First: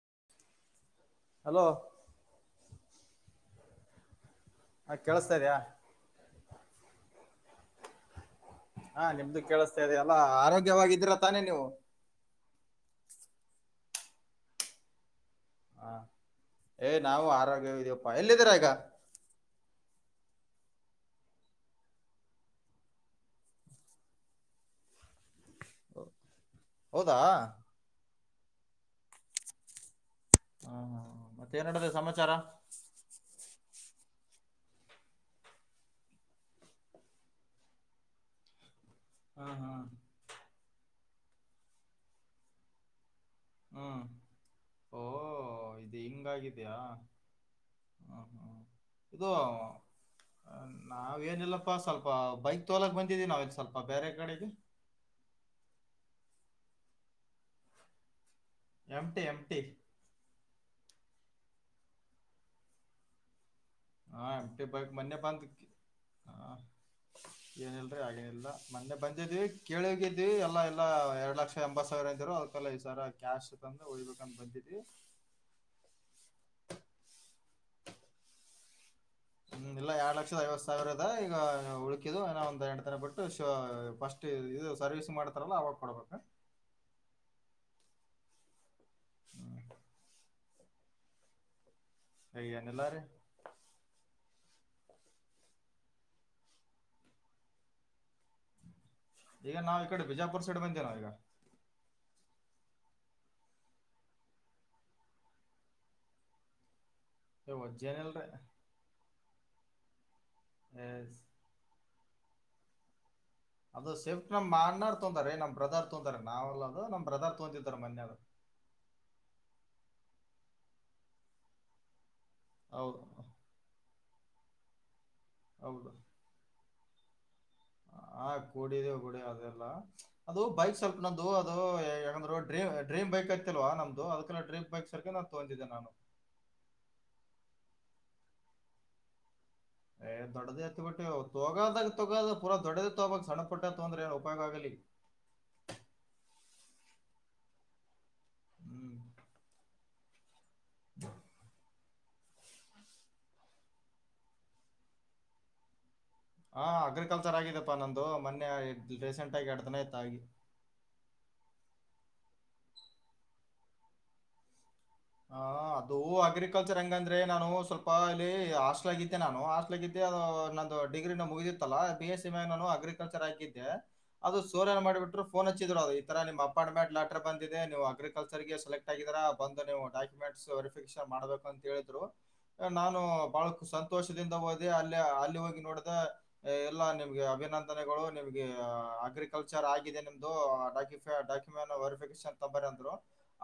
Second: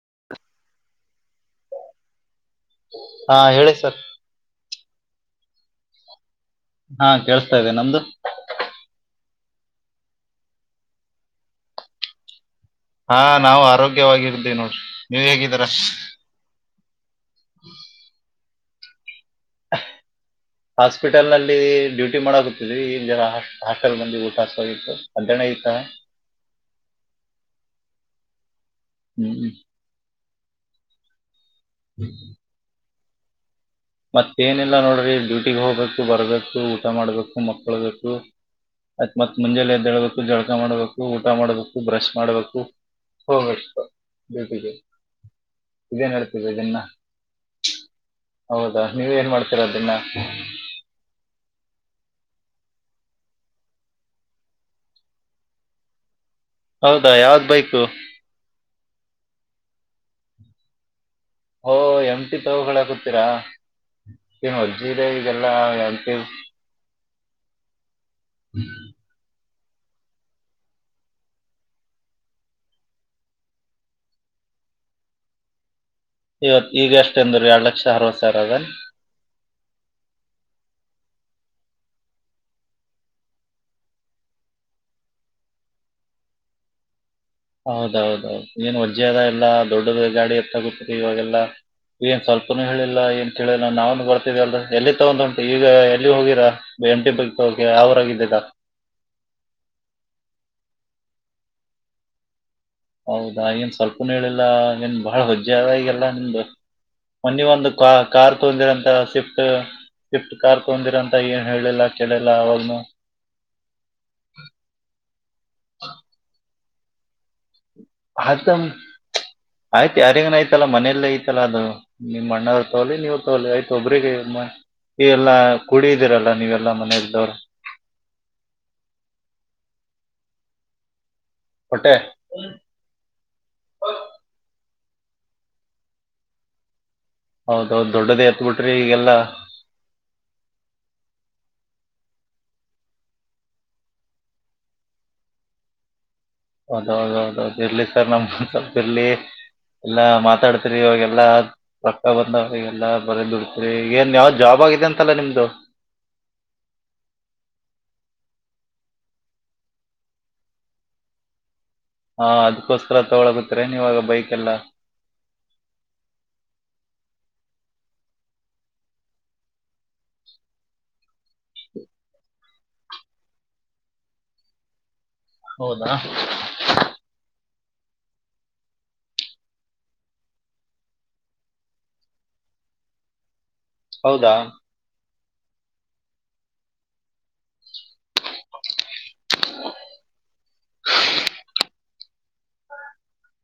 [inaudible] Hello ಹಾ ಹೇಳಿ sir ಹ ಕೇಳಸ್ತಾ ಇದ ಇದಯ. ಹಾ ಕೇಳ್ಸ್ತಾ ಇದ್ದೇ ನಮ್ದು. ಹಾ ನಿಮ್ದು ಕೇಳಿಸ್ತಾದೆ ಎಲ್ಲಾ ಆರೋಗ್ಯವಾಗಿದ್ದೀರ ತಾನೇ ನೀವು. ಹಾ ನಾವು ಆರೋಗ್ಯವಾಗಿರ್್ದೀವಿ ನೋಡ್ರಿ ನೀವ್ ಹೇಗಿದ್ದೀರ. ಹ ಏ ನಾವು ಆರೋಗ್ಯ ಇದ್ಯಪ್ಪಾ ಎಲ್ಲಿದೀರ ಈಗ. ಹಾಸ್ಪಿಟಲ್ ನಲ್ಲಿ ಡ್ಯೂಟಿ ಮಾಡಕತಿದ್ವಿ ಇಲ್ಲಿ ಜರ ಹಾಸ್ಟೆಲ್ ಮಂದಿ ಊಟ ಹತ್ತು ಅಧಹಣ ಇತ್ತು. ಹೌದಾ. ಹ್ಮ್್ಮ್. ಹಾ ಹಾ ಮತ್ತೆ ಏನ್ಡದ ಸಮಾಚಾರ. ಮತ್ತೇನಿಲ್ಲಾ ನೋಡ್ರಿ ಡ್ಯೂಟಿಗೆ ಹೋಗ್ಬೇಕು ಬರ್ಬೇಕು ಊಟ ಮಾಡ್ಬೇಕು ಮಕ್ಕಳ್ಬೇಕು. [inaudible] [unintelligible] ಅತ್ ಹಾ ಮುಂಜೆ ಹಾ ಎದ್ದೇಳ್ಬೇಕು ಜಳಕ ಮಾಡ್ಬೇಕು ಊಟ ಮಾಡ್ಬೇಕು ಬ್ರಶ್ ಮಾಡ್ಬೇಕು. ಹೋಗಷ್ಟ್ ಹ್ಮ್ ಬೇಟಿಗೆ. ಓ ಇದು ಹಿಂಗಾಗಿದ್ಯಾಾ ಹ. ಹೌದಾ ನೀವ್ ಏನ್ ಇದು ಮಾಡ್ತೀರಾ ದಿನ ನಾವೇಏನಿಲ್ಲಪ್ಪಾ ಸ್ವಲ್ಪ ಬೈಕ್. ತೋಲಕ್ ಬಂದಿದ್ದೀವಿ ನಾವಿ ಸ್ವಲ್ಪ ಬೇರೆ ಕಡೆಗೆ. ಹೌದಾ ಯಾವ್ ಬೈಕ್. ಅಮ್ಮಂಟಿ ಅಂಮಟಿ. ಓ ಎಮ್ಟಿ ತವುಗಳು ಹಾಕತೀರಾ. ಹಾ ನ್ ಎಮ್ಟಿ ಬೈಕ್ ಅಜ್ಜಿದೆ ಮೊನ್ನೆ ಇಗೆಲ್ಲಾ ಎಂತೀ. ಏನಲ್ರಿ ಆಗೇನಲ್ ಮೊನ್ನೆ ಬಂದಿದೀವಿ ಕೇಳೋಗಿದ್ವಿ ಎಲ್ಲಾ ಎಲ್ಲಾ ಎರಡ್ ಲಕ್ಷ ಎಂಬತ್ ಸಾವಿರ ಅಂತಿರು ಅದಕಲ್ಲ ಈ ಸರ ಕ್ಯಾಶ್ ತಂದ್ರ ಉಳಿಬೇಕಂದ ಬಂದಿತ್ತು. ಹ [inaudible] ಇವತ್ ಈಗ ಎಷ್ಟ ಎಂದ್ರ ಎರಡ್ ಲಕ್ಷ ಅರವತ್ ಸಾವಿರ ಅದ. ಹ್ಮ. ಇಲ್ಲ ಎರಡು ಲಕ್ಷದ ಐವತ್ತು ಸಾವಿರದ ಈಗ ಉಳಕಿದು ಒಂದ ಎರಡು ತರ ಬಿಟ್ಟ ಫಸ್ಟ್ ಇದು [unintelligible] ಸರ್ವಿಸ್ ಮಾಡ್ತಾರಲ್ಲ ಅವಾಗ ಕೊಡ್ಬೇಕ. ಹೌದೌದೌದು್ ಏನ್ ವಜ್ಜೆ ಅದ ಎಲ್ಲಾ ದೊಡ್ಡ ಗಾಡಿ ಎತ್ತ ಗತತಿ ಇವಾಗೆಲ್ಲ. ಏನ್ ಈಗ ಸ್ವಲ್ಪನುೂ ಏನಿಲ್ಲ ರೀ ಹೇಳಿಲ್ಲಾ ಏನ್ ಕೇಳೋ ನಾನು. ಎಲ್ಲಿ ತಗೊಂಡ್ ಉಂಟು ಈಗ ಎಲ್ಲಿ ಹೋಗಿರಾ ಎಂಟಿ ಬ ತಕ ಯಾವರಾಗಿದ್ದಿದ್ದ [unintelligible] ಈಗ ನಾವವು ಈ ಕಡೆ ಬಿಜಾಪುರ್ ಸೈಡ್ ಬಂದೇ ನಾವ ಈಗ. ಹೌದಾ ಏನ್ ಸ್ವಲ್ಪನ ಹೇಳಿಲ್ಲಾ ಏನ್ ಬಾಳ ಹೊಜ್ಜೆ ಆದಗೆಲ್ಲ ನಿಮ್ದು. ಮನಿ ಏ ಒಂದು ಕ ವಜ್ಜೇನಿಲ್ರಿ ಕಾರ್ ತಂದಿರಂತ ಸ್ವಿಫ್ಟ್ ಶಿಫ್ಟ್ ಕಾರ್ ತಂದಿರಂತ ಏನ್ ಹೇಳಿಲ್ಲ. ಕೆಲಲ್ಲ ಆವಾನ. ಅದು ಶಫ್ ನಮ್ಮ ಅ್ಣರ್ ತೊಂತಾರೆ ನಮ್ ಬ್ರದರ್ ತೊಂತಾರೆ ನಾವಲ್ಲ ಅದು ನಮ್ಮ್್ರದರ್ ತೊಿದ. ಅದ ಆಯ್ತು ಯಾರಿಗನ ಆಐ್ತಲ್ಲ ಮನೆಯಲ್ಲ ಐತಲ್ಲ ಅದು. ನಿಮ್ಮ್ ಅಣ್ಣ್ ತೋಲಿ ಹೌದು ನೀವು ತೋಲಿ ಆಯ್ತು ಒಬ್ಬ್ರಿಗೆ ಎಲ್ಲಾ ಕುಡಿದಿರಲ್ಲ ನೀವೆಲ್ಲಾ. ಮ್ದರ್ [inaudible] [unintelligible] ಹ ಕೂಡಿಿದೆ ಕೂಡಿ ಅದೆಲ್ಲ ಅದು ಬೈಕ್ ಸ್ವಲ್ಪ. ನಂದುು ಅದು ಹೊಟ್ಟೆ ಯಾಕಂದ್ರ ್ರೀ ಡ್ರೀ್ ಬೈಕ್ ಐತಿ ಅಲ್ವಾ ನಮ್ದು ಅದಕ್ಕೆಲ್ಲ ಡ್ರೀ್ ಬೈಕ್. ಸರ್ಗ ತಗಂದಿದ್ದೆ ನಾನು. ಹೌದ ದೊಡ್ಡದೇ ಎತ್ಬಿಟ್ರಿ ಈಗೆಲ್ಲಾ. ಹ್ಮ. ದೊಡ್ಡದೇ ಹತ್ ಬಿಿಟ್ಟ ತಗೋದಾಗ ತೊಗೋ ಪೂಾ ದೊಡದ ತಗಕ್ ಸಣ್ಣ ಪುಟ್ಟ ತೊಂದ್ರ ಏನ್ ಉಪಯೋಗ ಆಗಲಿ. ಹ. ಹೌದ ಹೌದ ಹೌದೌದು ಇರ್ಲಿ ಸರ್ ನಮ್ ಸ್ವಲ್ಪ ಹ್ಮ್ ಇರ್ಲಿ ಎಲ್ಲಾ ಮಾತಾಡ್ತ. ರಿಯಾಗೆಲ್ಲ. ರೊಕ್ಕ ಬಂದವ ಎಲ್ಲ ಬರ ದುಡತರಿ ಏನ್ ಯಾವ್ದ್ ಜಾಬ್ ಆಗಿದೆ ಅಂತಲ್ಲ ನಿಮ್ದು. ಹಾ ಅಗ್ರಿಕಲ್ಚರ್ ಆಗಿದಪ್ಪಾ ನಂದು ಮೊನ್ನೆ ರೀಸೆಂಟ್ ಆಗಿ ಎರಡ್ತನ ಇತ್ತ ಆಗಿ. ಹ [unintelligible] ಹಾ ಅದಕೋಸ್ಕರ ತಗೊಳಗುತ್ತ್ರ ನೀವಾಗ ಬೈಕ್ ಎಲ್ಲ ಹ ಅದು ಅಗ್ರಿಕಲ್ಚರ್ ಹಂಗಂದ್ರೆ ನಾನು ಸ್ವಲ್ಪ ಅಲ್ಲಿ ಹಾಸ್ಟ್ಲ್ ಆಗಿದ್ದೆ ನಾನು ಹಾಸ್ಟ್ಲ್ ಆಗಿದ್ದೆ ನಂದು ಡಿಗ್ರಿ ಮುಗತ್ತಾ ಬಿ ನಾನು ಅಗ್ರಿಕಲ್ಚರ್ ಹಾಕಿದ್ದೆ ಅದು ಸೋರ ಮಾಡಿಬಟ್ಟು ಫೋನ್ ಹಚ್ಚಿದ್ರು ಹೌದಾ ಅದು ಈ ತರ ನಿಮ್ ಅಪಾರ್ಟ್ಮೆಂಟ್ ಯಾಟರ್ ಬಂದಿದೆ ನೀವು ಅಗ್ರಿಕಲ್ಚರ್ಗೆ ಸೆಲೆಕ್ಟ್ ಆಗಿದರಾ ಬಂದು ನೀವು ಡಾಕ್ಯುಮೆಂಟ್ ವೆರಿಫಿಕೇಶನ್ ಮಾಡ್ಬೇಕು ಅಂತ ಹೇಳಿದ್ರು ನಾನು ಬಹಳ ಸಂತೋಷದಿಂದ ಹೌದಾ ಹಓದೆ ಅಲ್ಲಿ ಅಲ್ಲಿ ಹೋಗಿ ನೋಡಿದ ಎಲ್ಲಾ ನಿಮ್ಗೆ ಅಭಿನಂದನೆಗಳು ನಿಮ್ಗೆ ಅಗ್ರಿಕಲ್ಚರ್ ಆಗಿದೆ ನಿಮ್ದುಕ ಾಕ್ಯುಮ ವೆರಿಫಿಕೇಶನ್ ತಂಬ ಅಂದ್ರು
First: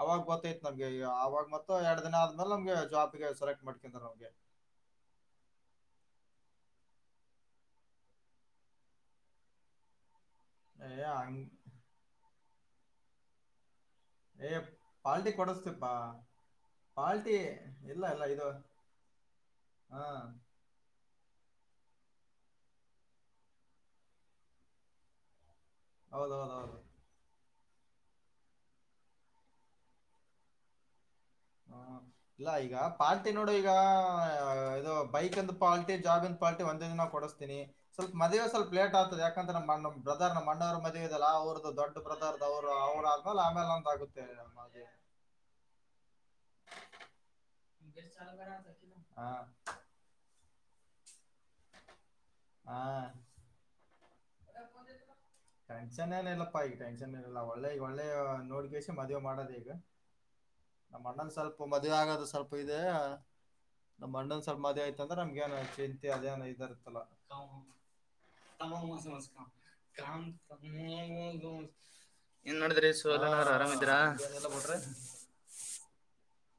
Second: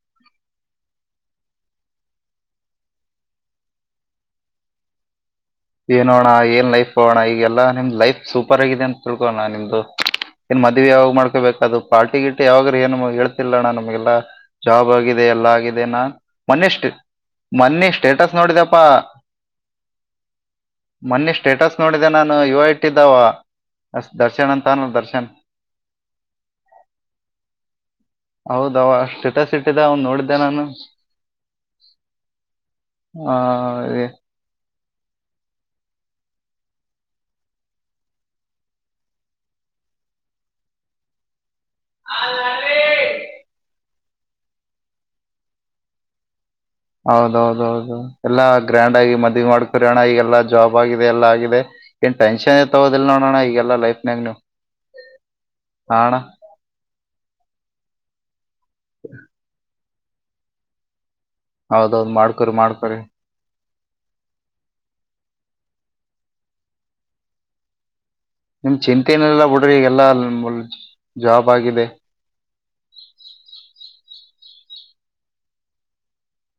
ಅವಾಗ ಗೊತ್ತೈತ್ ನಮ್ಗೆ ಅವಾಗ ಮತ್ತ ಎರಡ್ ದಿನ ಆದ್ಮೇಲೆ ನಮ್ಗೆ ಜಾಬ್ಗೆ ಸೆಲೆಕ್ಟ್ ಮಾಡ್ಕ್ರ ನಮ್ಗೆ ನೋಣ ಏನ್ ಲೈಫ್ ಹೋಗೋಣ ಈಗೆಲ್ಲಾ ನಿಮ್ದ್ ಲೈಫ್ ಸೂಪರ್ ಆಗಿದೆ ಅಂತ ತಿಳ್ಕೋಣ ನಿಮ್ದು ಏನ್ ಮದ್ವಿ ಏ ಯಾವಾಗ ಹಂಗ್- ಮಾಡ್ಕೊಬೇಕ ಅದು ಪಾರ್ಟಿ ಗಿಟ್ಟ ಯಾವಾಗ್ ಏನು ಹೇಳ್ತಿಲ್ಲ ನಾನ ಲ್ಲ ಏ ಜಾಬ್ ಆಗಿದೆ ಪಾಲ್ಟಿ ಎಲ್ಲ ಕೊಡಿಸ್ತೀಪ ಆಗಿದೆ ನಾನ್ ಮೊನ್ನಿ್ಟ ಪಾಲ್ಟಿ ಮೊನ್ನಿ ಇಲ್ಲ ಇಲ್ಲ ಸ್ಟೇಟಸ್ ಇದು ನೋಡಿದಪ್ಪ ಹ ಹಾ ಮೊನ್ನಿ ಸ್ಟೇಟಸ್ ನೋಡಿದೆೆ ನಾನು ಯ ಐಟ ಇದ್ದಾವ ಅ ದರ್ಶನ್ ಅಂತ ಅಾನ ದರ್ಶನ್ ಹೌದೌದ ಹೌದು ಹೌದ ಅವ ಸಿಟಸ್ ಇಟ್ಟಿದ ಅವನ್ ನೋಡಿದ್ದೆ ನಾನು ಹ ಇಲ್ಲ ಈಗ ಪಾರತಿ ಆ, ನೋಡು ಈಗ ಏ- ದು ಬೈಕ್ಂದ ಪಾಲ್ಿ ಜಾಬಂದ ಪಾಲ್ಟಿ ಒಂದ ನಾ ಕೊಡಿಸ್ತಿನಿ ಸ್ವಲ್ ಮದೇ ಸ್ವಲ್ಪ ಲೇಟ್ ಆಗ್ತದೆ ಯಾಕಂದ್ರೆ ಪ್ರ್ರದರ್ ನಮ್ಮ ಮಣಾರ ಮಧ್ಯದಲ್ಲಿಲ್ಲ ಆ ಅವ ದೊಡ್ಡ ಪ್ರದರ್ದವ್ರು ಅವ್ರಾದ್ಮೇಲೆ ಆಮೇಲೆ ಒಂತ ಆಗುತ್ತೆ ನೆ ಹೌದೌದೌದು ಎಲ್ಲಾ ಗ್ರ್ಯಾಂಡ್ ಆಗಿ ಹಾ ಮದ್ಿಗೆ ಮಾಡ್ಕೊರಿೋಣ ಈಗ ಎಲ್ಲಾ ಜಾಬ್ ಆಗಿದೆ ಎಲ್ಲ ಆಗಿದೆ ಏನ್ ಟೆನ್ ತಗೋದಿಲ್ಲ ನೋಡೋಣ ಈಗೆಲ್ಲಾ ಲೈಫ್ ನಾಗ ನೀವು ದ ಹಾ ಟೆನ್ಷನ್ ಅಣ್ಣ ಏನ ಇಲ್ಲಪ್ಪಾ ಈಗ ಟೆನ್ಷನ್ ಏ ಇಲ್ಲ ಒಳ್ಳೆಗ ಒಳ್ಳೆ ನೋಡ್ಗಷ್ಟ ಮದ್ೆ ಮಾಡೋದ ಈಗ ನಮ್ಮ ಅಣ್ಣನ್ ಸ್ವಲ್ಪ ಮದ್ುವೆ ಹೌದೌದು ಆಗದು ಸ್ವಲ್ಪ ಮಾಡ್ಕೊರಿ ಇದೆ ಮಾಡ್ಕೊರಿ ನಮ್ ಅಣ್ಣೊಂದ್ ಸ್ವಲ್ಪ ಮದೆ ಆಯತ ಅಂದ್ರೆ ನಮ್ಗೇಏನ ಚಿಂತ ಅದೇಏ ಇದ ಇತ್ತಲ್ಲ ತಮ ನಿಮ್ ಚಿಂತೆ ಮಸಮ ಏನಿಲ್ಲ ಬಿಡ್ರಿ ಎಲ್ಲ ಜಾಬ್ ಆಗಿದೆ ಏನ್ ನೋಡಿದ್ರಿ ಸೋಲ ಆರಾಮ್ಿದಿರಾ ್ರ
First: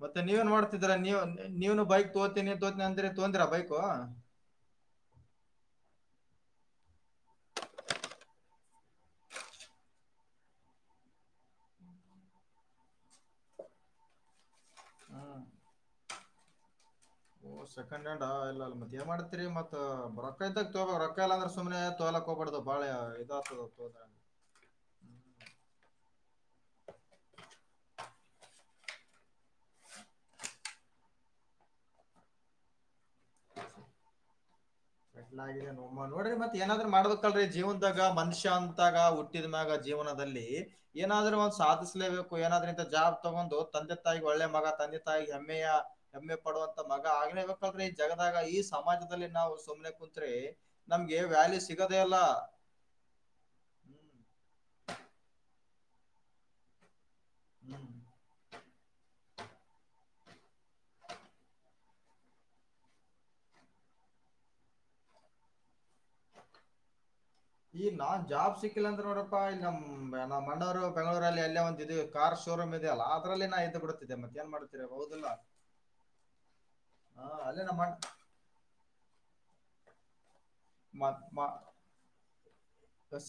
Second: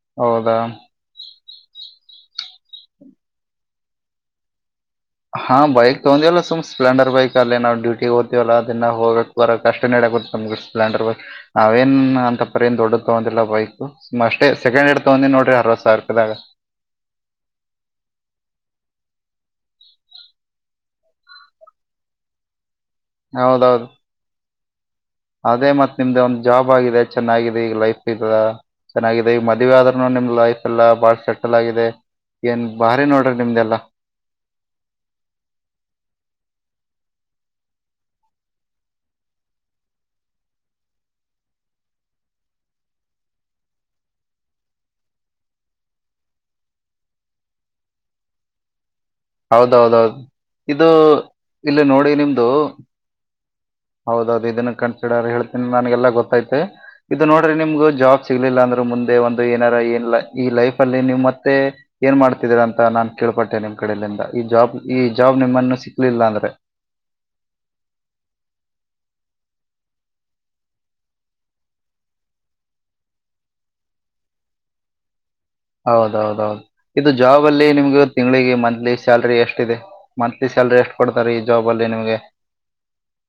ಮತ್ತೆ ನೀವೇನ್ ಹೌದಾ ಮಾಡ್ತಿದೀರಾ ನೀವ ನೀವನು ಬೈಕ್ ತೋತೀನಿ ತೋತಿನನಿ ಅಂದ್ರೆ ತೊಂದ್ರ ಬೈಕ್ ಹಾ ಬೈಕ್ ತಗೊಂಡ್ವಲ್ಲ ಸು್ ಸ್ಪ್ಲೆಂಡರ್ ಬೈಕ್ ಅಲ್ಲಿ ನಾವು ಡ್ಯೂಟಿ ಓ್ತಿವಲ್ಲದನ್ನ ಹೋಗಬೇಕಕ್ ಬರ ಅಷ್ಟ ನಡ ಸ್ಲೆಂಡರ್ ನಾವೇನ್ ಅಂತಪ್ಪ ನ್ ದೊಡ್ಡ ತಗಂದಿಲ್ಲ ಬೈಕ್ ಅಷ್ಟೇ ಸೆಕಂಡ್ ತಂದ ನೋ್ರರಿ ಅರವ ಸಾವಿರ ರೂಪಿಿದಾಗ ಹ ಓ ಸೆಕೆ್್ಯಾಂಡ್ ಇಲ್ಲ ಅ ಮತ್ ಏ ಮಾಡ್ತತಿರಿ ಮತ್ ರೊಕ್ಕ ಐತ ತ ರೊಕ್ಕ ಇಲ್ಲ ಅ್ರ ಸುಮ್ನೆ ತೋ ಎಲ ಹೋಗಬಡ್ದ ಬಾಳೆ ಇದಾಗ್ತದ ಹೌದೌದು ಹೋದ ಅದೇ ಮತ್ತತ್ ನಿಮ್ದೆ ಒಂದ್ ಜಾಬ್ ಆಗಿದೆ ಚೆನ್ನಾಗಿದೆ ಈಗ ಲೈಫ್ ಇದದ ಚೆನ್ನಾಗಿದೆ ಈಗ ಮದ್ೆ ಆದ್ರೂ ನಿಮ್ದ್ ಲೈಫ್ ಎಲ್ಲಾ ಬಾಳ ಸೆಟಲ್ ಆಗಿದೆ ಏನ್ ಭಾರಿ ನೋಡ್ರಿ ನಿಮ್ದೆಲ್ಲಾ ್ ಕಲ ನೋಡ್ರಿ ಮತ್ ಏನಾದ್ರ ಮಾಡದಕ್ಲ್ರೀ ಜೀವನದಾಗ ಮನುಷ್ಯ ಅಂತಾಗ ಹುಟ್ಟಿದ್ಯಾಗ ಜೀವನದಲ್ಲಿ ಏನಾದ್ರೂ ಒ್ ಸಾಧಿಸಲೇಬೇಕು ಏನಾದ್ರೂಂತ ಜಾಬ್ ತಗೊಂಡು ತಂದೆ ತಾಯಿ ಒಳ್ಳೆ ಮಗ ತಿ ತಾಯ ಹೆಮ್ಮೆಯ ಹೆಮ್ಮೆ ಪಡುವಂತ ಮಗ ಆಗ್ಲೇಬೇಕಲ್್ರೆ ಈ ಜಗದಾಗ ಈ ಸಮಾಜದಲ್ಲಿ ನಾವು ಸುಮ್ನೆ ಹೌದೌದ್ೌದು್ ಕುಂತ್ರೆ ಇದು ನಮ್ಗೆ ವ್ಯಾಲ್ಯೂ ಇಲ್ಲಿ ಸಿಗೋದೇ ನೋಡಿ ಇಲ್ಲ ನಿಮ್ದು ಹೌದೌದು ಇದನ್ನ ಕನ್ಸಿಡರ್ ಹೇಳ್ತೀನಿ ನನ್ಗೆಲ್ಲಾ ಗೊತ್ತೈತೆ ಇದು ನೋಡ್ರಿ ನಿಮ್ಗ ಹ್ಮ್ ಜಾಬ್ ಸಿಗ್ಲಿಲ್ಲ ಅಂದ್ರೆ ಮುಂದೆ ಏನಾರ ಏನ್ ಈ ಲೈಫ್ ಅಲ್ಲಿ ನಿಮ್ ಮತ್ತೆ ಏನ್ ಮಾಡ್ತಿದರ ಅಂತ ನಾನ್ ಕೇಳ್ಪಟ್ಟೆನೆ ನಿಮ್ ಕಡಿಂದ ಈ ಜಾಬ್ ಈ ಜಾಬ್ ನಿಮ್ಮನ್ನು ಸಿಕ್ಲಿಲ್ಲ ಅಂದ್ರೆ ಹ ಈ ನಾನ್ ಜಾಬ್ ಸಿಕ್ಕಿಲ್ಲ ಅಂದ್ರ ನೋಡಪ್ಪಾ ಇಲ್ಲಿ ನಮ್ಮ್ ನಮ್ಮ ಮಣ್ಣೂರು ಬೆಂಗಳೂರಲ್ಲಿ ಅಲ್ಲೇ ಒಂದ ಕಾರ್ ಶೋರೂ್ ಇದೆ ಅಲ್ಲ ಅದಲ್ಲಿ ನಾ ಇದ್ದ ಬಿಡುತ್ತೆ ಮತ್ತೆ ನ್ ಮಾಡ್ರ ಹೌದಿಲ್ಲ ಹೌದೌದೌದು ಇದು ಹಾ ಜಾಬ್ ಅಲ್ಲೇ ಅಲ್ಲಿ ನಮ್ಮ ಅಣ್ಣ- ನಿಮ್ಗೆ ತಿಂಗಳಿಗೆ ಮಂತ್ಲಿ ಸ್ಯಲ್ರಿ ಎಷ್ಟಿದೆ ಮತ್ ಮ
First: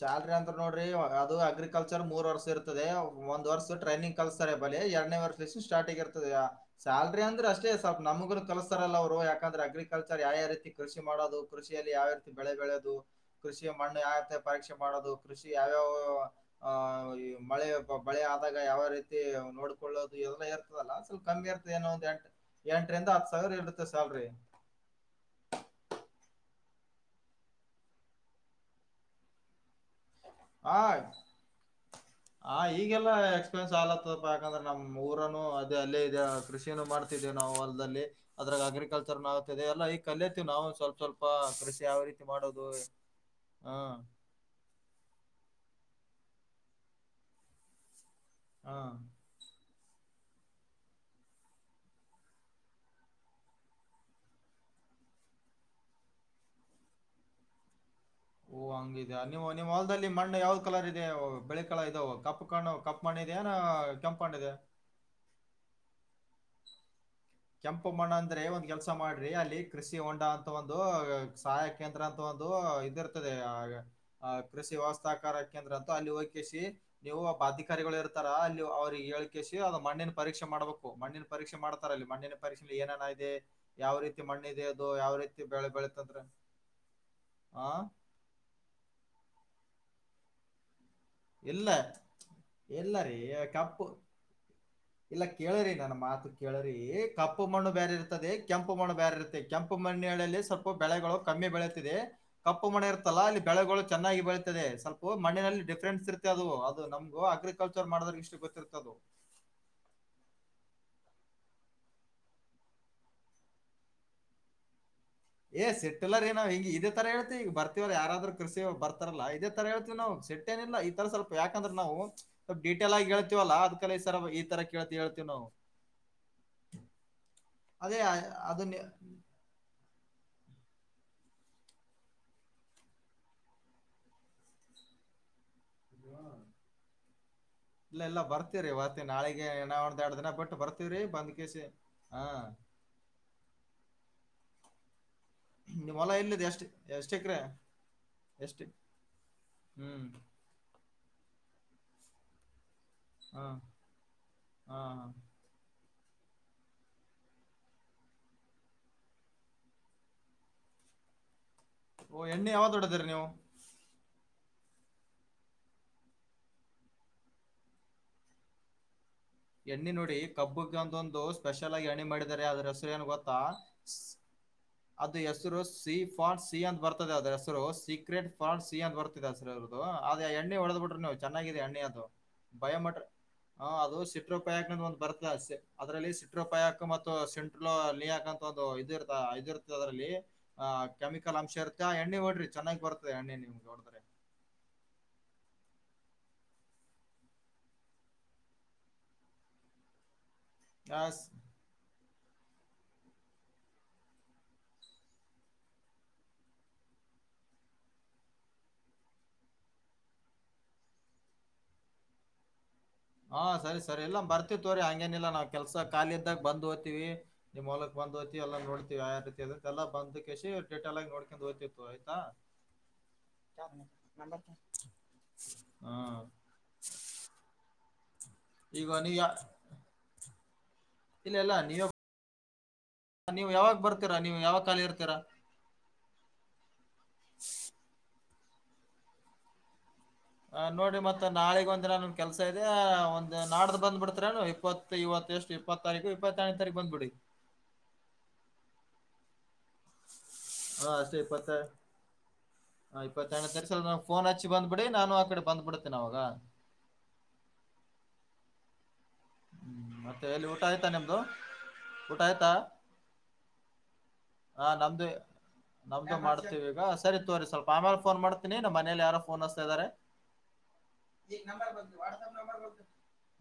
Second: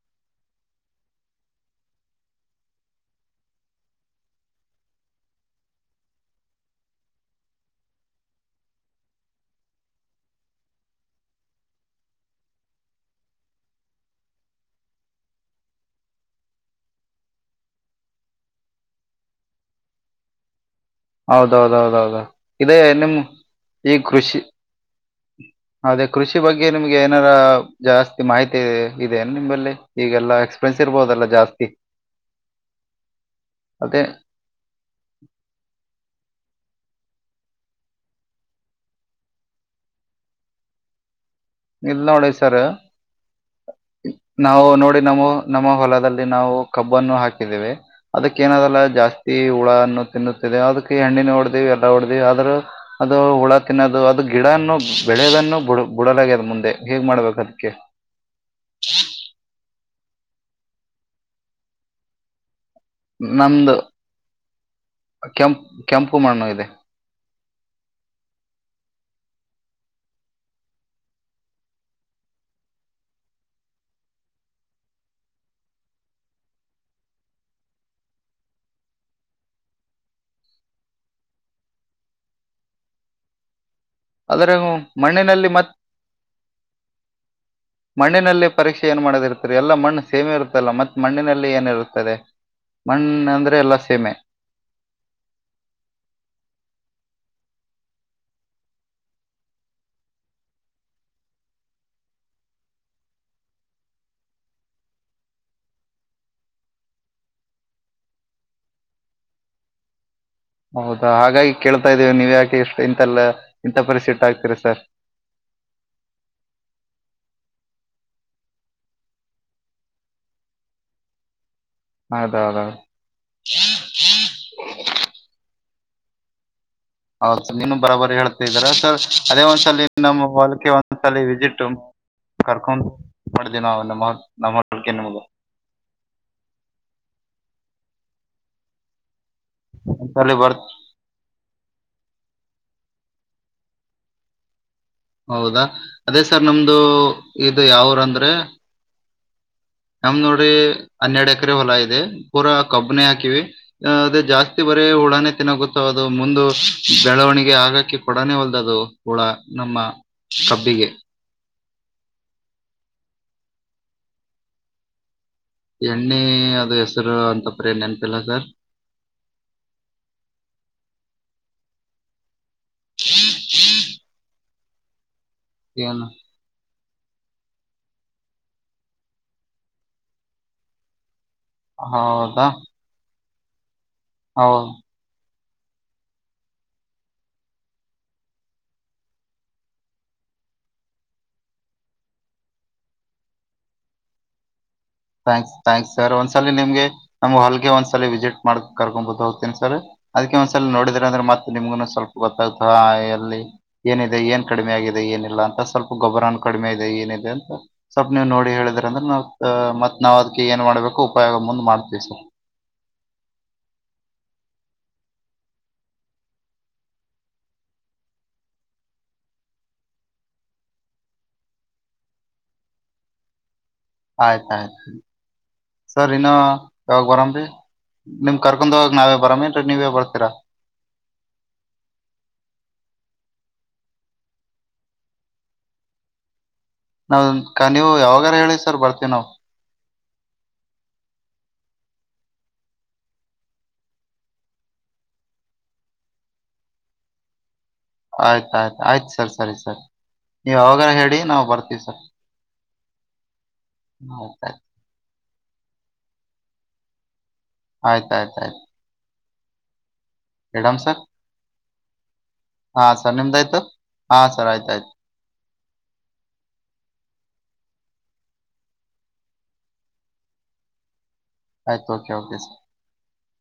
ಸ್ಯಾಲ್ರಿ ಅಂದ ನೋಡ್ರಿ ಅದು ಅಗ್ರಿಕಲ್ರ್ ಮೂರ್ ವರ್ಷ ಇರ್ತದೆ ಒಂದ್ ವರ್ಷ ಟ್ರೈನಿಂಗ್ ಕಲ್ಸ್ತಾರೆ ಬಳಿ ಎರಡನೇ ವರ್ಷ ಸ್ಟಾರ್ಟ್ ಇರ್ದೆ ಸ್ಯಾಲ್ರಿ ಅಂದ್ರೆ ಅಷ್ಟೇ ಸ್ವಲ್ಪ ನಮಗೂ ಕಿಸಸ್ತಾರಲ್ಲ ಅವರು ಯಾಕಂದ್ರೆ ಅಗ್ರಿಕಲ್ಚರ್ ಯಾವ್ಯಾವ ರೀತಿ ಕೃಷಿ ಮಾಡೋದು ಕೃಷಿಯಲ್ಲಿ ಯಾವೀತಿ ಬೆಳೆ ಬೆಳೆದು ಕೃಷಿಯ ಮಣ್ಣು ಯಾವತ್ತ ಪರೀಕ್ಷೆ ಮಾಡೋದು ಕೃಷಿ ಯಾವ್ಯಾವ ಆ ಮಳೆ ಬಳೆ ಆದಾಗ ಯಾವ ರೀತಿ ನೋಡ್ಕೊಳ್ಳೋದು ಇಲ್ಲ ಸ್ವಲ್ಪ ಕಮ್ಮಿ ಇರ್ತ ಏನೋ ಒಂದ್ ಎಂ ಹೌದೌದೌದೌದು ಇದೇ ಎಂಟರಿಂದ ನಿಮ್ ಹತ್ತು ಸಾವಿರ ಇಡುತ್ತೆ ಈ ಸಲ್ರಿ ಕೃಷಿ ಅದೇ ಕೃಷಿ ಬಗ್ಗೆ ನಿಮ್ಗೆ ಏನಾರ ಜಾಸ್ತಿ ಮಾಹಿತಿ ಇದೆನೆ ನಿಂಬಲ್ಲಿ ಎಕ್ಸ್ಪೆನ್ಸ್ ಇರ್ಬೋದಲ್ಲ ಜಾಸ್ತಿ ಹ ಈಗೆಲ್ಲಾ ಎಕ್ಸ್ಪೆನ್ಸ್ ಅದೇ ಆಗ್ತ್ತಪ್ಪ ಯಾಕಂದ್ರೆ ನಮ್ ಊರನು ಅದೇ ಅಲ್ಲೇ ಇದೆ ಕೃಷಿಿನನು ಮಾಡ್ತಿದ್ದೇವಿ ನಾವು ಹೊಲ್ದಲ್ಲಿ ಅದ್ರಾಗ ಅಗ್ರಿಕಲ್ಚರ್ನು ಆಗ್ತದೆ ಎಲ್ಲ ಈ ಕಲತೀವಿ ನಾವು ಸ್ವಲ್ಪ ಸ್ವಲ್ಪ ಕೃಷಿ ಯಾವ ಇಲ್ ರೀತಿ ನೋಡಿ ಸರ್ ಮಾಡೋದು ಹಾ ನಾವು ನೋಡಿ ನಮ್ಮ ನಮ್ಮ ಹೊಲದಲ್ಲಿ ನಾವು ಕಬ್ಬನ್ನು ಹಾಕಿದ್ದೇವೆ ಅದಕ್ಕ ಹಾ ಏನಾದಲ್ಲ ಜಾಸ್ತಿ ಹುಳನ್ನು ತಿನ್ನುತ್ತಿದೆ ಅದಕ್ಕೆ ಹೆಣ್ಣಿನ ಹೊಡ್ದವಿ ಎಲ್ಲ ಹೊಡ್ದವಿ ಆದ್ರೂ ಅದು ಹುಳ ತಿನ್ನದು ಅದು ಗಿಡನು ಬೆಳೆದನ್ನು ಬಿ ಬಿಡಲಾಗಿ ಅದ ಮುಂದೆ ಹೇಗ್ ಮಾಡ್ಬೇಕು ಅದ್ಕ್ಕೆ ಓ ಹಂಗಿದ ನೀವು ನಿವು ಹೊಲ್ದಲ್ಲಿ ಮಣ್ಣು ಯಾವ್ದ್ ಕಲರ್ ಇದೆ ಬೆಳೆ ಕಾಲ ಇದಾವ ಕಪ್ಪ ಕೊಂಡು ಕಪ್ಪ ಮಾಡಣಿದೆಯ ನ ನಮ್ದು ಕೆಂಪಣಿದೆ ಕೆಂಪ್ ಕೆಂಪು ಮಾಡಣ್ಣ ಇದೆ ಕೆಂಪ ಮಣ್ಣ ಅಂದ್ರೆ ಒಂದ್ ಕೆಲ್ಸ ಮಾಡ್ರಿ ಅಲ್ಲಿ ಕೃಷಿ ಹೊಂಡಾ ಅಂತ ಒಂದು ಸಹಾಯ ಕೇಂದ್ರ ಅಂತ ಒ ಇದಿ ಇರ್ತದೆ ಕೃಷಿ ವ್ಯವಸ್ಥಾಕಾರ ಕೇಂದ್ರ ಅಂತ ಅಲ್ಲಿ ಹಕಿಸಿ ನೀವು ಪ ಅಧಿಕಾರಿಗಳು ಇರ್ತ ಅಲ್ಲಿ ಅವ್ರಿಗೆ ಹೇಳ್ ಕಸಿ ಅದು ಮಣ್ಣಿನ ಪರೀಕ್ಷೆ ಮಾಡ್ಬೇಕು ಮಣ್ಣಿನ ಪರೀಕ್ಷೆ ಮಾಡ್ತಾರ ಅಲ್ಲಿ ಮಣ್ಣಿನ ಪರಿಶೀಲ ಏನನ ಇದೆ ಯಾವ ರೀತಿ ಮಣ್ಣ ಆದ್ರೆ ಇಿದೆ ಅದು ಯಾವ ರೀತಿ ಬೆಳೆ ಬೆಳತ್ತದ್ರೆ ಮಣ್ಣಿನಲ್ಲೇ ಪರೀಕ್ಷೆ ಏನ್ ಮಾಡೋದ ಇರ್ತರಿ ಎಲ್ಲ ಮಣ್ಣು ಸೇಮೆ ಇರುತಲ್ಲ ಮತ್ತೆ ಮಣ್ಣಿನಲ್ಲಿ ಇಲ್ಲ ಏನಿರುತ್ತದೆ ಇಲ್ಲ ರೀ ಮಣ್ಣ ಅಂದ್ರೆ ಎಲ್ಲ ಕಪ್ಪು ಸೀಮೆ ಇಲ್ಲ ಕೇಳ್ರಿ ನನ್ ಮಾತು ಕೇಳ್ರಿ ಕಪ್ಪು ಮಣ್ಣು ಬೇರೆ ಕೆಂಪು ಮಣ ಬೇರೆ ಇರುತ್ತೆ ಕೆಂಪು ಮನೆಯಲ್ಲಿ ಸ್ವಲ್ಪ ಬೆಳೆಗಳು ಕಮ್ಮಿ ಬೆಳೆಯುತ್ತಿದೆ ಕಪ್ಪು ಮಣ ಇರುತ್ತದೆ ಲ ಅಲ್ಲಿ ಬೆಳೆಗಳು ಚೆನ್ನಾಗಿ ಬೆಳೀತದೆ ಸ್ವಲ್ಪ ಮನಲ್ಲಿ ಡ ಇರ್ತ ಅದು ಅದು ನಮ್ಗು ಅಗ್ರಿಕಲ್ಚರ್ ಮಾಡಿದ್ರ ಇಷ್ಟು ಗೊತ್ತಿರ್ತದು ಹೌದಾ ಹಾಗಾಗಿ ಕೇಳ್ತಾ ಇದೀವಿ ನೀವ್ ಯಾಕೆ ಎಷ್ಟು ಇಥಲ್ಲ ಇಂಥ ಪರಿಸ್ಟ್ಟ ಆಗ್ತೀರಿ ಸರ್ ಏ ಸಿಟ್ಟಿಲ್ಲರಿ ನಾವ್ ಹಿಂಗ ಇದೇ ತರ ಹೇಳ್ತಿ ಈಗ ಬರ್ತಿವಲ್ಲ ಯಾರಾದ್ರರು ಕೃಷಿ ಬರ್ತಾರಲ್ಲ ಇದೇ ತರ ಹೇಳ್ತಿವಿ ನಾವವು ಸಟ್ಟ ಏನಿಲ್ಲಲ್ಲ ಈ ತರ ಸ್ವಲ್ಪ ಯಕೆ ಯಾಕಂದ್ರೆ ನಾವು ಸ್ವಲ್ ಹೌದೌದೌದು ಡೀಟೇಲ್ ಆಗಿ ಹೇಳ್ತಿವಲ್ಲ ಅದ್ ಕಲ್ಲ ಈ ಸರ ಈ ತರ ಕೇಳ್ತಿವಿ ಹೇಳ್ತೀವಿ ನಾವು ಹೌ ಸ ನೀನು ಅದೇ ಬರಾಬರಿ ಅ- ಅದು ಹೇಳ್ತಿದರ ಸರ್ ಅದೇ ಒಂದ್ಸಲ ನಮ್ಮ ಹಲಕ್ಕೆೆ ಒಂದ್ ಸಲ ವಿಸಿಟ್ ಕರ್ಕೊಂಡ್ ಮಾಡಿದ್ದೇ ನಾವು ನಮ್ಮ ನಮ್ಮಕ್ಕೆ ನಿಮಗ ಇಲ್ಲ ಎಲ್ಲ ಬರ್ತೀರಿವತ್ತೆ ನಾಳೆ ನಾವ ಒಂದ್ ಎರಡ್ ದಿನ ಒಂದ್ಸಲಿ ಬಿಟ್ಟು ಬರ್ತ ಬರ್ತೀವ್ರೀ ಬಂದ್ ಕಿ ಹಾ ಹೌದಾ ನಿಮ್ ಹೊಲ ಅದೇ ಎಲ್ಲಿದೆ ಸರ್ ಎಷ್ಟ್ ನಮ್ದು ಎಷ್ಟ್ ಎಕ್ರೆ ಇದು ಯಾವ್ರ ಅಂದ್ರೆ ಎಷ್ಟ್ ಹ್ಮ್ ನಮ್ದ್ ನೋಡ್ರಿ ಹನ್ನೆರಡ್ ಎಕರೆ ಹೊಲಾ ಇದೆ ಪೂರಾ ಕಬ್ಬನನೆ ಹಾಕಿವಿ ಹಾ ಅದೇ ಜಾಸ್ತಿ ಹಾ ಬರೇ ಉಳಾನೆ ತಿನ್ನೊತ್ತೆ ಅದು ಮುಂದು ಬೆಳವಣಿಗೆ ಆಗಕಿ ಕೊಡಾನೇ ಹೊಲ್ದ ಅದು ಕೂಳ ನಮ್ಮ ಕಬ್ಬಿಗೆ ಓ ಎ್ಣ ಯಾವತ್ತೋಡ ತರ್ ನೀವು ಎಣ್ಣೆ ಅದು ಹೆಸರು ಅಂತಪ್ರ ಏನ್ಪಿಲ್ಲ ಸರ್ ಎಣ್ಣೆ ನೋಡಿ ಕಬ್ಬುಗೆ ಒಂದೊಂದು ಸ್ಪೆಷಲ್ ಆಗಿ ಎಣ್ಣಿ ಮಾಡಿದಿದ್ದಾರೆ ಅದ್ರ ಹೆಸರು ಏನ್ ಗೊತ್ತಾ ಅದು ಹೆಸರು ಸಿ ಏನು ಫಾನ್ ಸಿ ಅಂತ ಬರ್ತದೆ ಅದ್ರ ಸೀಕ್ರೆಟ್ ಫಾ ಸಿ ಅಂತ ಬರ್ತಿದೆ ಸರ್ ಇದದು ಅದು ಎಣ್ಣೆ ಹೊಡೆದ್ ಬಿಿ್ರ ಚೆನ್ನಾಗಿದೆ ಅಣ್ಣಿ ಅದು ಹೌದಾ ಬಯೋಮೆಟ್ರಿ ಹ ಅದು ಸಿಟ್ರೋ ಪ್ಯಾಕ್ ಹೌದು ಒಂದು ಬರ್ತ ಅದ್ರಲ್ಲಿ ಸಿಟ್ರೋ ಪಯಾಕ್ ಮತ್ತು ಸಿೆಂಟ್ರೋ ಲಿಯಾಕ್ ಅಂತ ಒಂದು ಇದ ಇರ್ತ ಇದ ಇರ್ತದೆ ಅದ್ರಲ್ಲಿ ಆ ಕೆಮಿಕಲ್ ಅಂಶ ಇರುತ್ತೆ ಎಣ್ಣೆ ಹೊೋಡ್ರಿ ಚೆನ್ನಾಗಿ್ ಬರ್ತದೆ ಎಣ್ಣೆ ನಿಮ್ಗೆ ಹೊೋಡದ್ರೆ ಥಾಂಕ್ಸ್ ಥಂಕ್ಸ್ ಸರ್ ಒಂದ್ಸಲಿ ನಿಮಗೆ ನಮ್ ಹಲ್ಗೆ ಒಂದ್ಸಲ ವಿಸಿಟ್ ಮಾಡಕ್ ಕರ್ಕೊಂಡ್ ಬದು ಹೋಗ್ತೀನಿ ಸರ್ ಅದಕ್ಕೆ ಒಂದ್ಸ ಆ, ನೋಿದ್ರ ಸ್- ಅ್ರೆತ್ತೆ ನಿಮಗು ಸ್ವಪ ಗೊತ್ತಾಗ್ತ ಹಾ ಎಲ್ಲಿ ಏನಿದೆ ಏನ್ ಕಡಿಮೆ ಆಗಿದೆ ಏನಿಲ್ಲ ಅಂತ ಸ್ವಲ್ಪ ಗೊಬ್ರನ ಕಡಿಮೆ ಇದೆ ಏನ ಸ್ವಪ ನೀವ್ ನೋಡಿ ಹೇಳಿದ್ರ ಅಂದ್ರೆ ನಾವು ಮತ್ತೆ ನಾವ್ ಅದಕ್ಕೆ ಏನ್ ಮಾಡ್ಬೇಕು ಉಪಯೋಗ ಮುಂದ್ ಮಾಡ್ತೀವಿ ಸ ಹಾ ಸರಿ ಸರಿ ಇಲ್ಲಾ ಬರ್ತ ತೋರಿ ಹಂಗೇನಿಲ್ಲಾ ನಾವ್ ಕೆಲ್ಸ ಖಾಲಿ ಇದ್ದಾಗ ಬಂದ್ ಓ್ತಿವಿ ನಿಮ್ ಹೊಲಕ್ ್ ್ತಿ ಎಲ್ಲ ನೋಡ್ತತಿವಿ ಯ ರೀತಿ ಅದಂತೆ ಎಲ್ಲ ಬಂದ ಕಿ ಡಟ್ ಎಲ್ಲ ನೋಡ್ಕೊಂಡು ಓ್ತಿತ್ತು ಆಯ್ತಾ ಹ ಆಯ್ತ ಆಯ್ತು ಸರ್ ಇನ್ನ ಯಾವಾಗ ಬರಂಿ ನಿಮ್ ಕರ್ಕೊಂಡ್ ಈಗ ಹೋಗಾಗ ನಾವೇ ನೀವು ಯಾ- ಬರಾಮೇನ್ೀ ನೀವೇ ಬರ್ತೀರಾ ಇಲ್ಲ ಇಲ್ಲ ನೀಯ ನೀವ್ ಯಾವಾಗ ಬರ್ತೀರಾ ನೀವು ಯಾವಾಗ ಖಾಲಿ ಇರ್ತೀರಾ ನಾವ ನೀವು ಯಾವಾಗಾರ ಹೇಳಿದಿ ಸರ್ ಬರ್ತೀವಿ ನಾವವು ನೋಡಿ ಮತ್ತತ್ ನಾಳೆ ಒಂದಿನಾನೊಂದ್ ಕೆಲ್ಸ ಇದೆ ಒಂದ್ ನಾಡ್ದು ಬಂದ್ಬಿಡ್ತ್ರನು ಇಪ್ಪತ್ತು ಇವತ್ತು ಎಷ್ಟು ಇಪ್ಪತ್ ತಾರೀಕು ಇಪ್ಪತ್ತೈನೇ ತಾರೀಕು ಬಂದ್ ಬಿಿಡಿ ಆಯ್ತಾಯ್ತು ಆಯ್ತು ಸರ್ ಸರಿ ಸರಿ ನೀವು ಅವಾಗ ಹೇಳಿ ನಾವು ಬರ್ತೀವಿ ಸರ್ ಇಪ್ಪತ್ತತ್ ತಸ ನ ಫೋನ್ ಹಚ್ಚಿ ಆಯ್ತಾಯ್ತು ಬಂದ್ಬಿಡಿ ನಾನು ಆ ಕಡೆ ಬಂದ್ಬಿಡತೇನ ಅವಾಗ ಆಯ್ತ ಆಯ್ತ ಆಯ್ತು ಹ್ಮ್ ಮತ್ತೆ ಎಲ್ಲಿ ಊಟ ಆಯ್ತಾ ನಿಮ್ದು ಊಟ ಆಯ್ತಾ ಹಾ ಸರ್ ನಿಮ್ದಾಯ್ತು ಹಾ ಸರ್ ಆಯ್ತ ಆಯ್ತು ನಮ್ದು ಮಾಡ್ತೀವಿ ಈಗ ಸರಿ ತೋರಿ ಸ್ವಲ್ಪ ಆಮೇಲೆ ಫೋನ್ ಮಾಡ್ತೀನಿ ನ ಮನೇಲಿ ಯಾರೋ ಫೋನ್ ಹಸ್ತ ಇದ್ದಾರೆ ನಂಬರ್ ಆಯ್ತು ಬತ okay WhatsApp okay sir number ಬತ